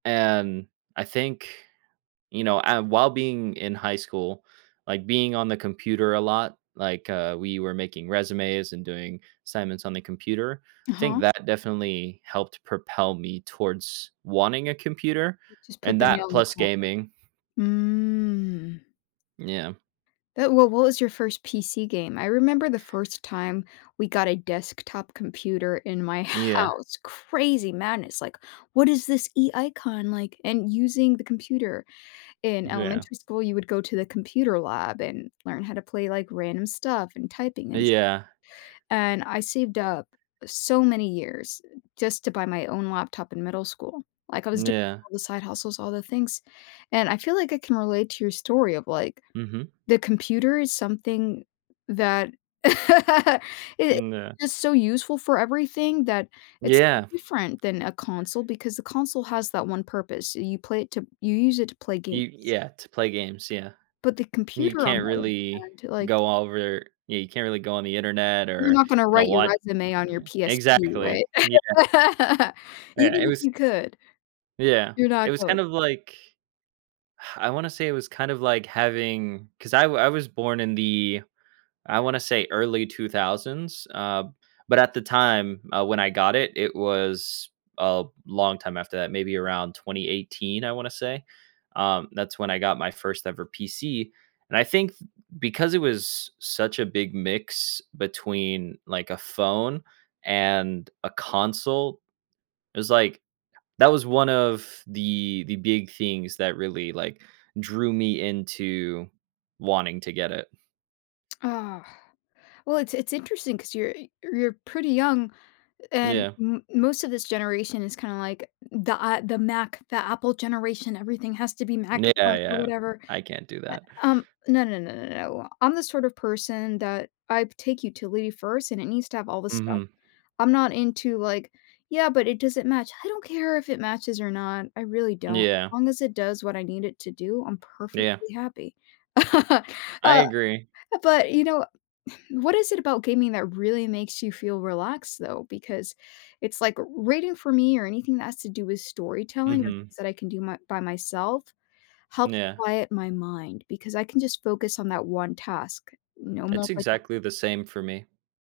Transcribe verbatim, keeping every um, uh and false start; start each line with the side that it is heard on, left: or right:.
right: And I think, you know, and while being in high school, like, being on the computer a lot, like, uh, we were making resumes and doing assignments on the computer, think
left: Uh-huh.
right: that definitely helped propel me towards wanting a computer
left: W just put
right: and
left: the nail
right: that
left: in
right: plus
left: collar.
right: gaming.
left: Mm.
right: Yeah.
left: Th well what was your first PC game? I remember the first time we got a desktop computer in my
right: Yeah.
left: house, crazy madness, like, "What is this e icon," like and using the computer. In
right: Yeah.
left: elementary school, you would go to the computer lab and learn how to play, like, random stuff and typing and s
right: Yeah.
left: and I saved up so many years, uh, just to buy my own laptop in middle school. Like, I was doing
right: Yeah.
left: all the side hustles, all the things, and I feel like I can relate to your story of, like,
right: Mhm.
left: the computer is something that it
right: Mm, yeah.
left: is so useful for everything that it's so
right: Yeah.
left: different than a console because the console has that one purpose, you play it to you use it to play games.
right: E yeah, to play games, yeah.
left: But the
right: You
left: computer on
right: can't
left: the other
right: really
left: hand, like
right: go over Yeah, you can't really go on the Internet
left: You're
right: or,
left: not gonna
right: you know,
left: write your
right: what
left: resume on your
right: meh
left: PSP, right?
right: exactly, yeah. Yeah,
left: Even
right: it
left: if
right: was
left: you could,
right: yeah,
left: you're not
right: it was
left: going
right: kind of, like I wanna say it was kind of, like, having 'cause I w I was born in the I wanna say early two thousands, uh, but at the time when I got it, it was a long time after that, maybe around twenty eighteen, I wanna say, um, that's when I got my first ever PC, and I think because it was such a big mix between, like, a phone and a console, it was, like that was one of the the big things that really, like, drew me into wanting to get it.
left: Ugh. Well, it's it's interesting 'cause you're e you're pretty young and
right: Yeah.
left: m most of this generation is kinda, like, the, A the Mac the Apple generation. Everything has to be
right: Yeah,
left: Macintosh or
right: yeah.
left: whatever.
right: I can't do
left: Eh
right: that.
left: um, no, no, no, no, no I'm the sort of person that I'd take utility first and it needs to have all this stuff.
right: Mhm.
left: I'm not into, like, "Yeah, but it doesn't match." I don't care if it matches or not, I really don't. As
right: Yeah.
left: long as it does what I need it to do, I'm
right: Yeah.
left: perfectly happy. Uh
right: I
left: uh,
right: agree.
left: but, you know what is it about gaming that really makes you feel relaxed though? Because it's, like, reading for me or anything that has to do with storytelling or
right: Mhm.
left: things that I can do my by myself helps
right: Yeah.
left: quiet my mind, because I can just focus on that one task. No
right: It's exactly the
left: multitasking
right: same for me.